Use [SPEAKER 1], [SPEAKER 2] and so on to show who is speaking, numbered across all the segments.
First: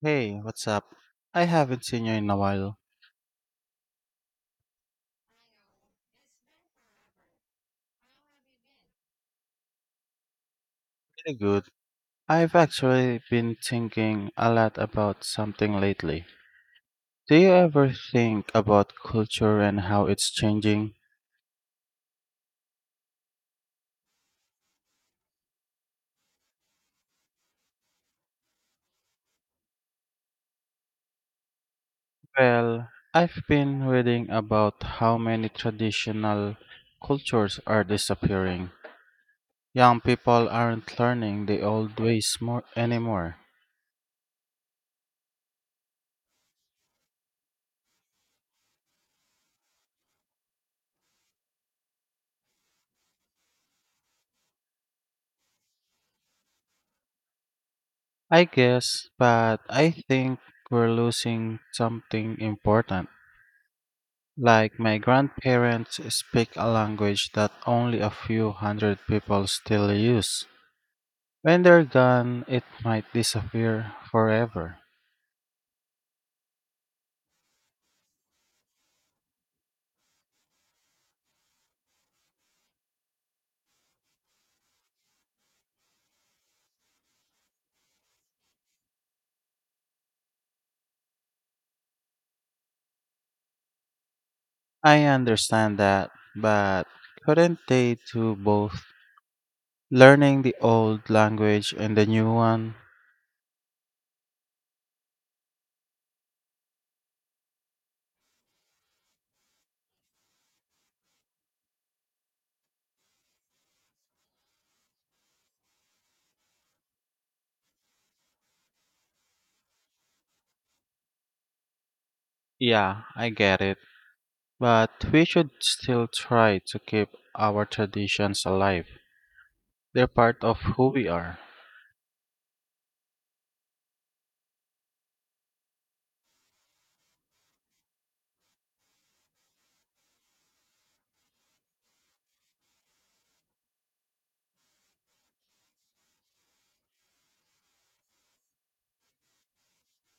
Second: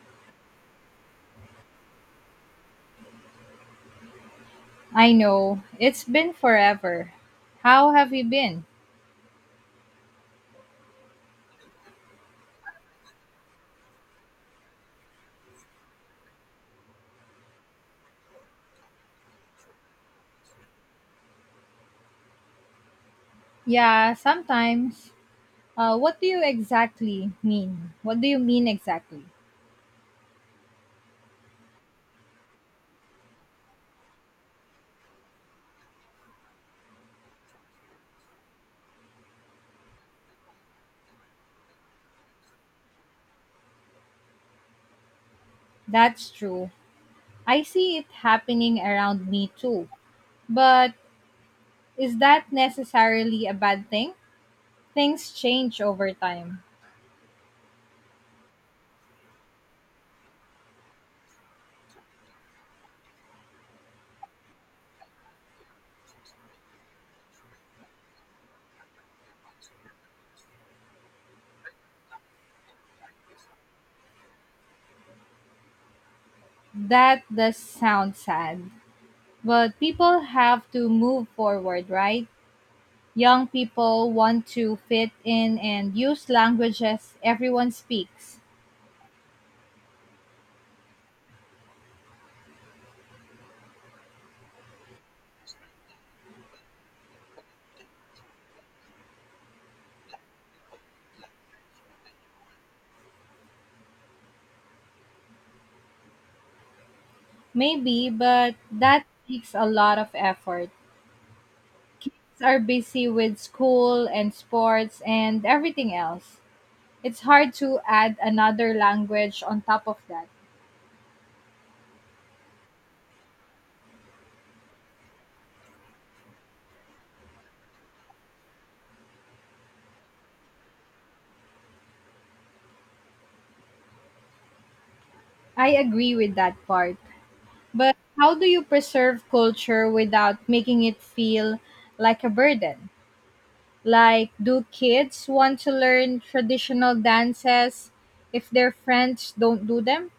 [SPEAKER 1] Hey, what's up? I haven't seen you in a while.
[SPEAKER 2] I know. It's been forever. How have you been?
[SPEAKER 1] Pretty good. I've actually been thinking a lot about something lately. Do you ever think about culture and how it's changing?
[SPEAKER 2] Yeah, sometimes. What do you exactly mean? What do you mean exactly?
[SPEAKER 1] Well, I've been reading about how many traditional cultures are disappearing. Young people aren't learning the old ways more anymore.
[SPEAKER 2] That's true. I see it happening around me too. But is that necessarily a bad thing? Things change over time.
[SPEAKER 1] I guess, but I think we're losing something important. Like my grandparents speak a language that only a few hundred people still use. When they're gone, it might disappear forever.
[SPEAKER 2] That does sound sad. But people have to move forward, right? Young people want to fit in and use languages everyone speaks.
[SPEAKER 1] I understand that, but couldn't they do both? Learning the old language and the new one?
[SPEAKER 2] Maybe, but that takes a lot of effort. Kids are busy with school and sports and everything else. It's hard to add another language on top of that.
[SPEAKER 1] Yeah, I get it. But we should still try to keep our traditions alive. They're part of who we are.
[SPEAKER 2] I agree with that part. But how do you preserve culture without making it feel like a burden? Like, do kids want to learn traditional dances if their friends don't do them?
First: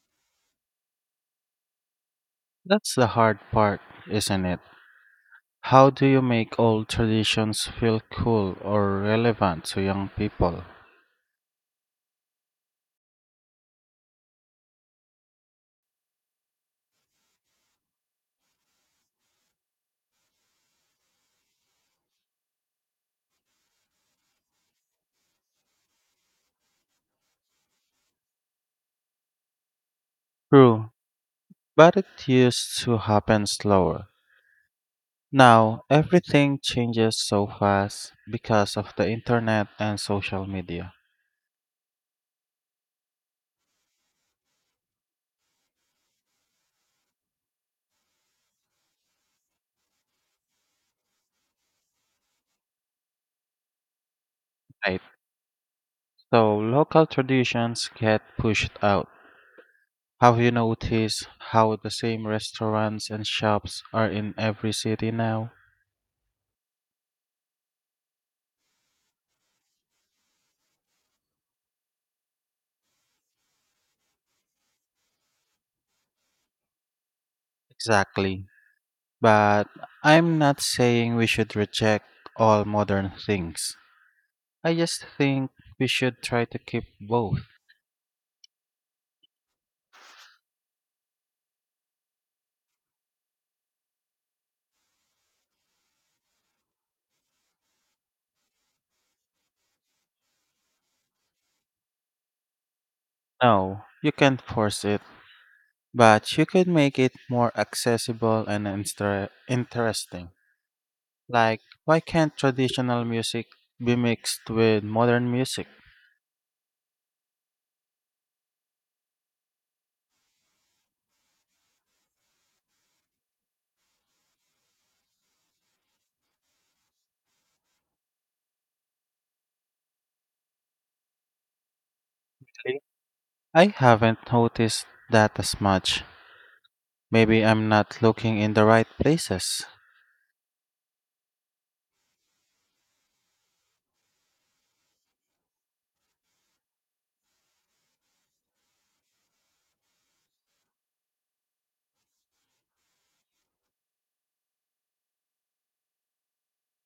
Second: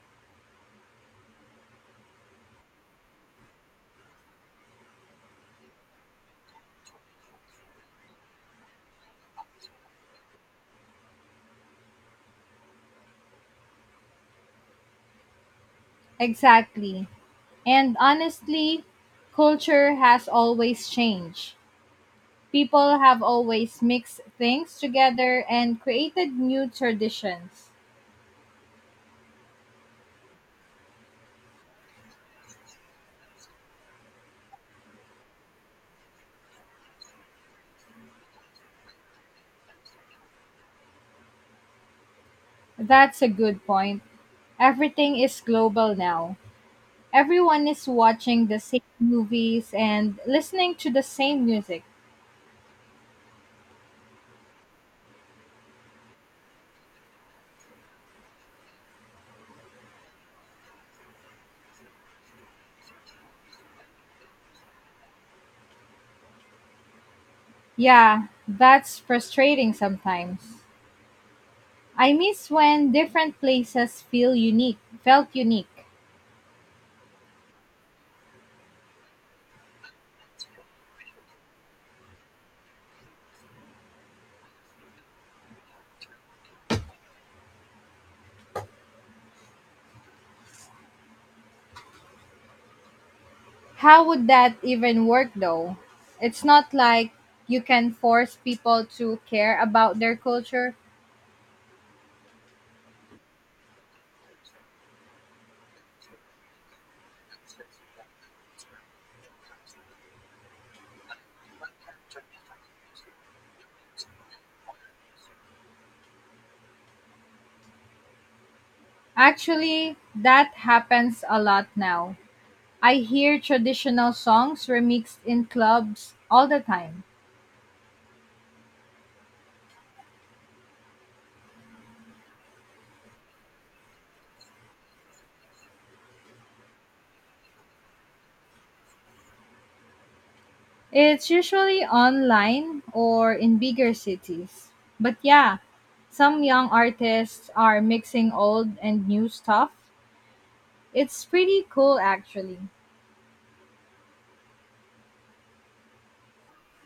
[SPEAKER 1] That's the hard part, isn't it? How do you make old traditions feel cool or relevant to young people?
[SPEAKER 2] Exactly. And honestly, culture has always changed. People have always mixed things together and created new traditions.
[SPEAKER 1] True, but it used to happen slower. Now, everything changes so fast because of the internet and social media.
[SPEAKER 2] That's a good point. Everything is global now. Everyone is watching the same movies and listening to the same music.
[SPEAKER 1] Right. So, local traditions get pushed out. Have you noticed how the same restaurants and shops are in every city now?
[SPEAKER 2] Yeah, that's frustrating sometimes. I miss when different places feel unique, felt unique.
[SPEAKER 1] Exactly. But I'm not saying we should reject all modern things. I just think we should try to keep both.
[SPEAKER 2] How would that even work though? It's not like you can force people to care about their culture.
[SPEAKER 1] No, you can't force it, but you could make it more accessible and interesting. Like, why can't traditional music be mixed with modern music?
[SPEAKER 2] Actually, that happens a lot now. I hear traditional songs remixed in clubs all the time.
[SPEAKER 1] Really? I haven't noticed that as much. Maybe I'm not looking in the right places.
[SPEAKER 2] It's usually online or in bigger cities. But yeah, some young artists are mixing old and new stuff. It's pretty cool actually.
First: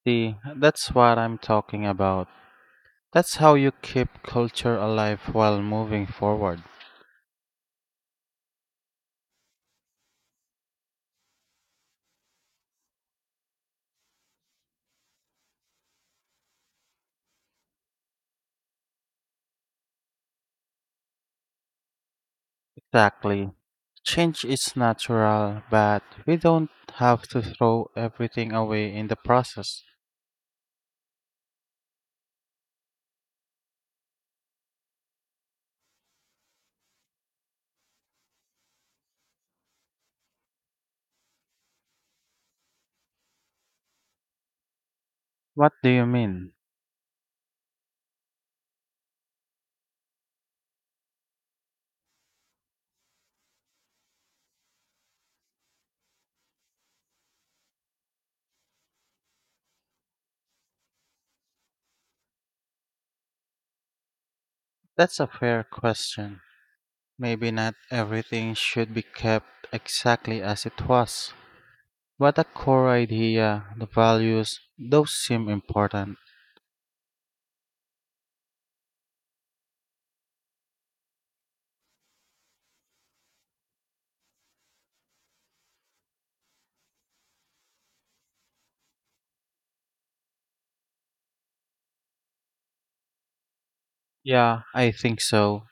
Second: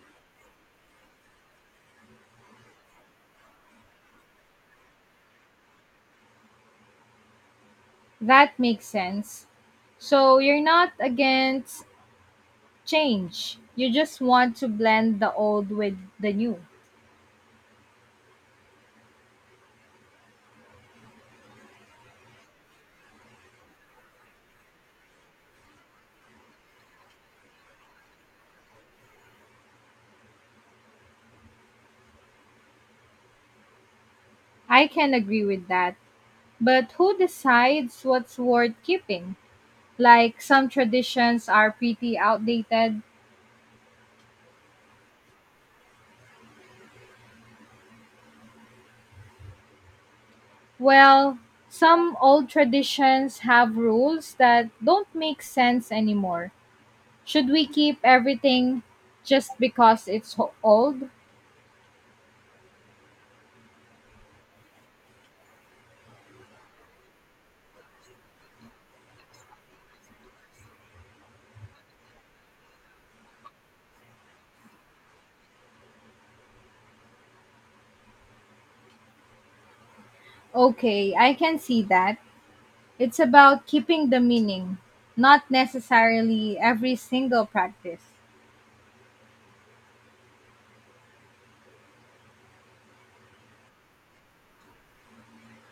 [SPEAKER 1] See, that's what I'm talking about. That's how you keep culture alive while moving forward.
[SPEAKER 2] That makes sense. So you're not against change. You just want to blend the old with the new.
[SPEAKER 1] Exactly. Change is natural, but we don't have to throw everything away in the process.
[SPEAKER 2] I can agree with that. But who decides what's worth keeping? Like, some traditions are pretty outdated.
[SPEAKER 1] What do you mean?
[SPEAKER 2] Well, some old traditions have rules that don't make sense anymore. Should we keep everything just because old?
[SPEAKER 1] That's a fair question. Maybe not everything should be kept exactly as it was, but the core idea, the values, those seem important.
[SPEAKER 2] Okay, I can see that. It's about keeping the meaning, not necessarily every single practice.
[SPEAKER 1] Yeah, I think so.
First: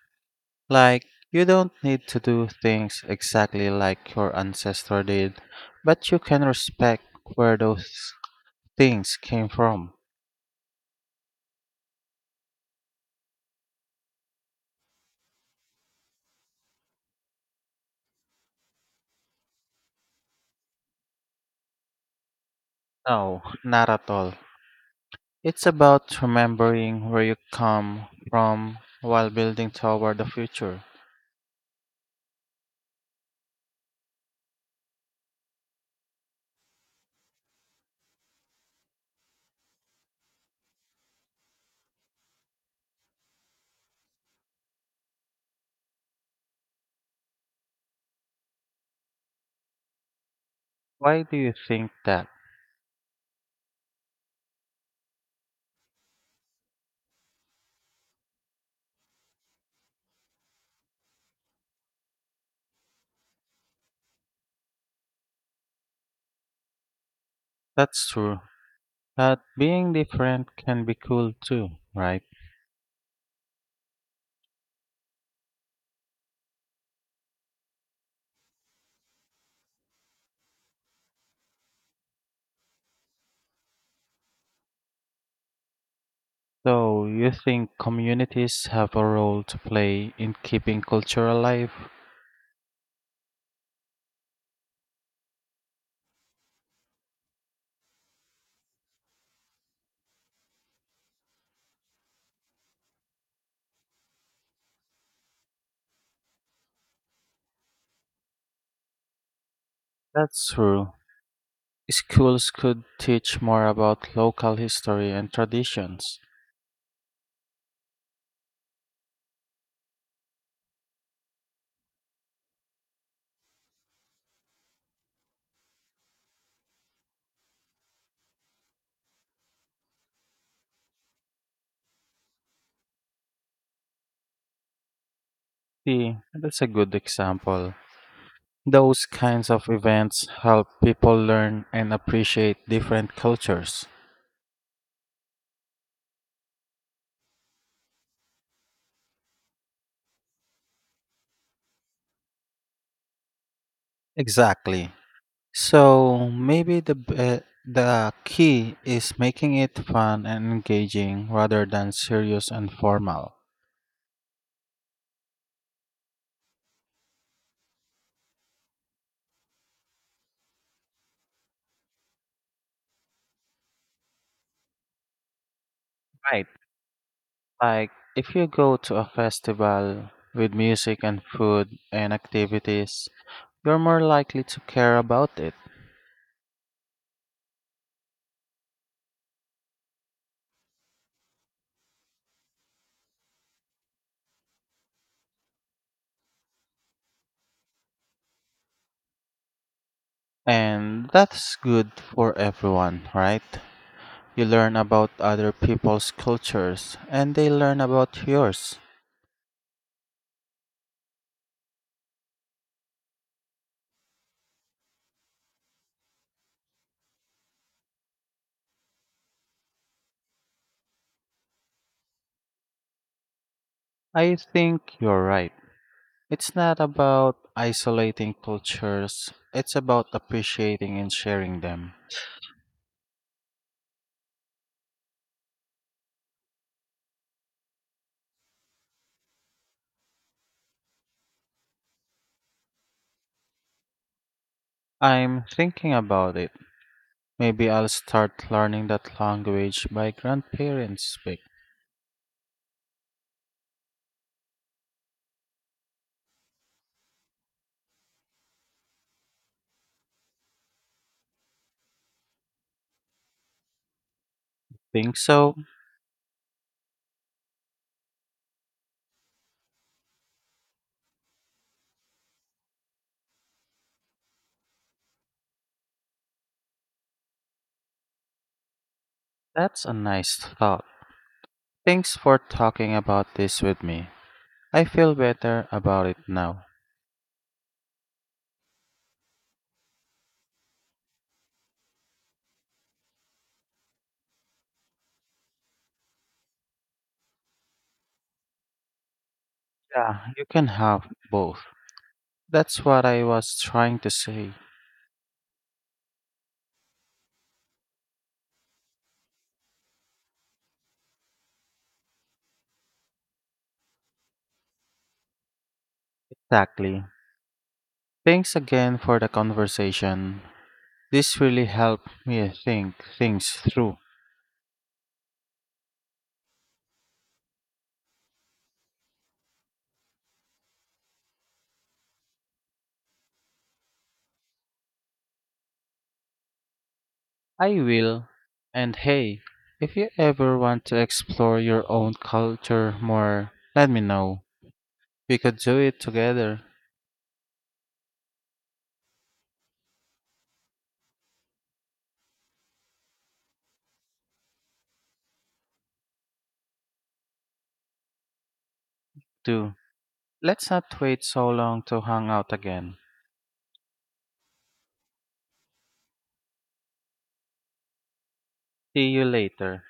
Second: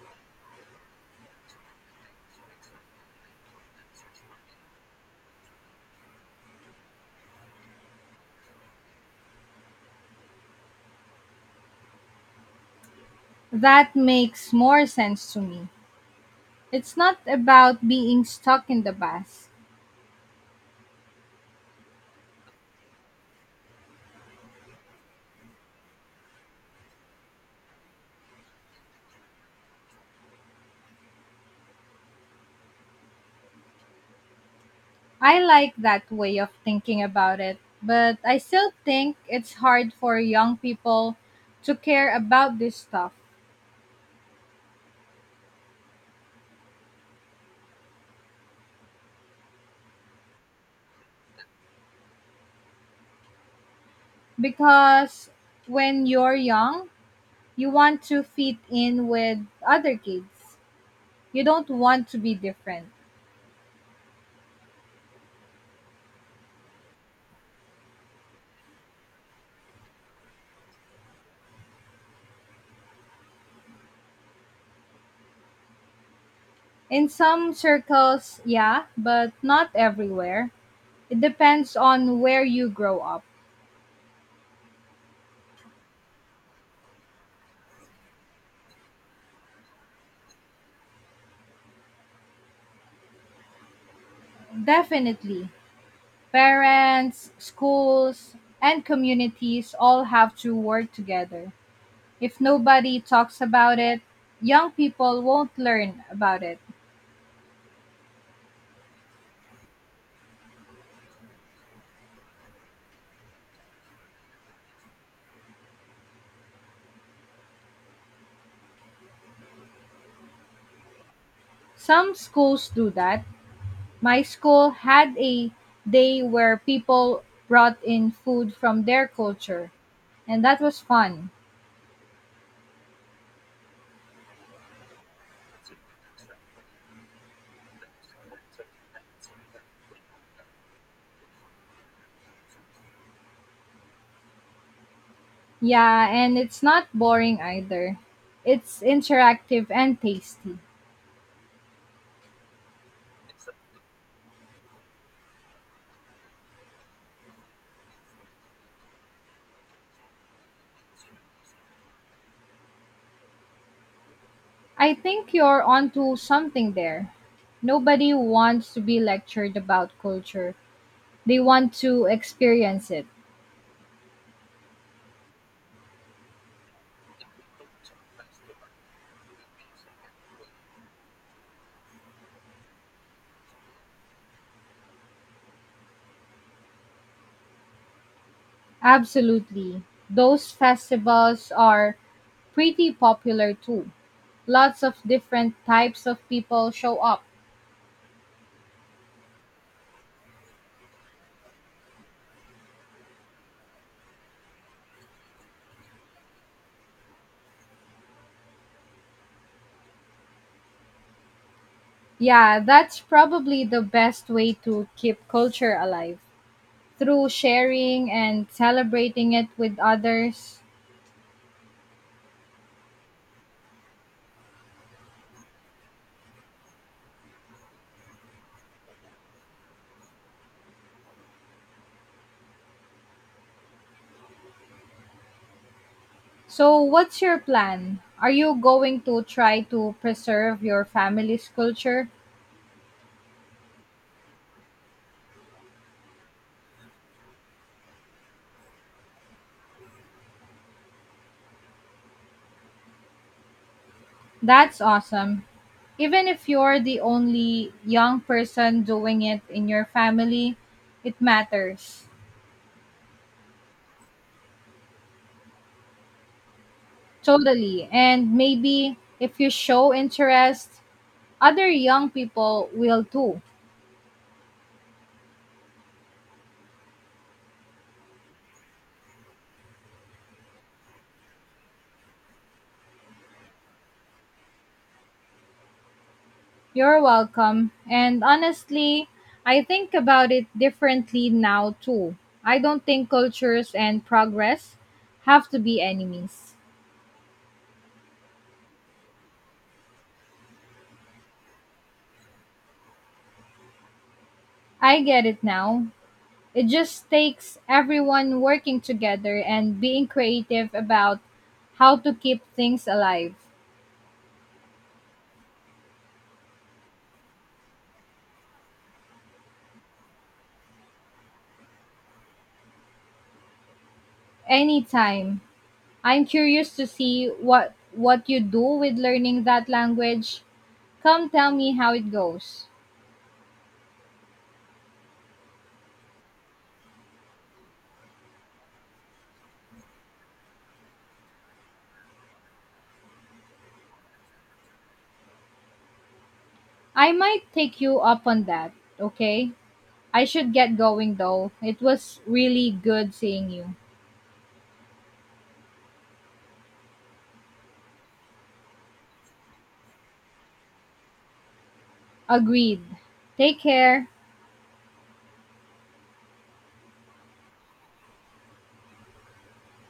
[SPEAKER 1] Like, you don't need to do things exactly like your ancestor did, but you can respect where those things came from.
[SPEAKER 2] That makes more sense to me. It's not about being stuck in the past.
[SPEAKER 1] No, not at all. It's about remembering where you come from while building toward the future.
[SPEAKER 2] I like that way of thinking about it, but I still think it's hard for young people to care about this stuff
[SPEAKER 1] Why do you think that?
[SPEAKER 2] because when you're young, you want to fit in with other kids. You don't want to be different.
[SPEAKER 1] That's true. But being different can be cool too, right?
[SPEAKER 2] In some circles, yeah, but not everywhere. It depends on where you grow up.
[SPEAKER 1] So, you think communities have a role to play in keeping culture alive?
[SPEAKER 2] Definitely. Parents, schools, and communities all have to work together. If nobody talks about it, young people won't learn about it.
[SPEAKER 1] That's true. Schools could teach more about local history and traditions.
[SPEAKER 2] Some schools do that. My school had a day where people brought in food from their culture, and that was fun.
[SPEAKER 1] See, that's a good example. Those kinds of events help people learn and appreciate different cultures.
[SPEAKER 2] Yeah, and it's not boring either. It's interactive and tasty.
[SPEAKER 1] Exactly. So maybe the the key is making it fun and engaging rather than serious and formal.
[SPEAKER 2] I think you're onto something there. Nobody wants to be lectured about culture. They want to experience it.
[SPEAKER 1] Right. Like if you go to a festival with music and food and activities, you're more likely to care about it.
[SPEAKER 2] Absolutely. Those festivals are pretty popular too. Lots of different types of people show up.
[SPEAKER 1] And that's good for everyone, right? You learn about other people's cultures and they learn about yours.
[SPEAKER 2] Yeah, that's probably the best way to keep culture alive, through sharing and celebrating it with others.
[SPEAKER 1] I think you're right. It's not about isolating cultures, it's about appreciating and sharing them.
[SPEAKER 2] So, what's your plan? Are you going to try to preserve your family's culture?
[SPEAKER 1] I'm thinking about it. Maybe I'll start learning that language my grandparents speak.
[SPEAKER 2] That's awesome. Even if you're the only young person doing it in your family, it matters.
[SPEAKER 1] Think so?
[SPEAKER 2] Totally. And maybe if you show interest, other young people will too.
[SPEAKER 1] That's a nice thought. Thanks for talking about this with me. I feel better about it now.
[SPEAKER 2] You're welcome. And honestly, I think about it differently now too. I don't think cultures and progress have to be enemies.
[SPEAKER 1] Yeah, you can have both. That's what I was trying to say.
[SPEAKER 2] I get it now. It just takes everyone working together and being creative about how to keep things alive.
[SPEAKER 1] Exactly. Thanks again for the conversation. This really helped me think things through.
[SPEAKER 2] Anytime. I'm curious to see what you do with learning that language. Come tell me how it goes.
[SPEAKER 1] I will. And hey, if you ever want to explore your own culture more, let me know. We could do it together,
[SPEAKER 2] I might take you up on that, okay? I should get going though. It was really good seeing you.
[SPEAKER 1] too. Let's not wait so long to hang out
[SPEAKER 2] Agreed.
[SPEAKER 1] again.
[SPEAKER 2] Take care.
[SPEAKER 1] See you later.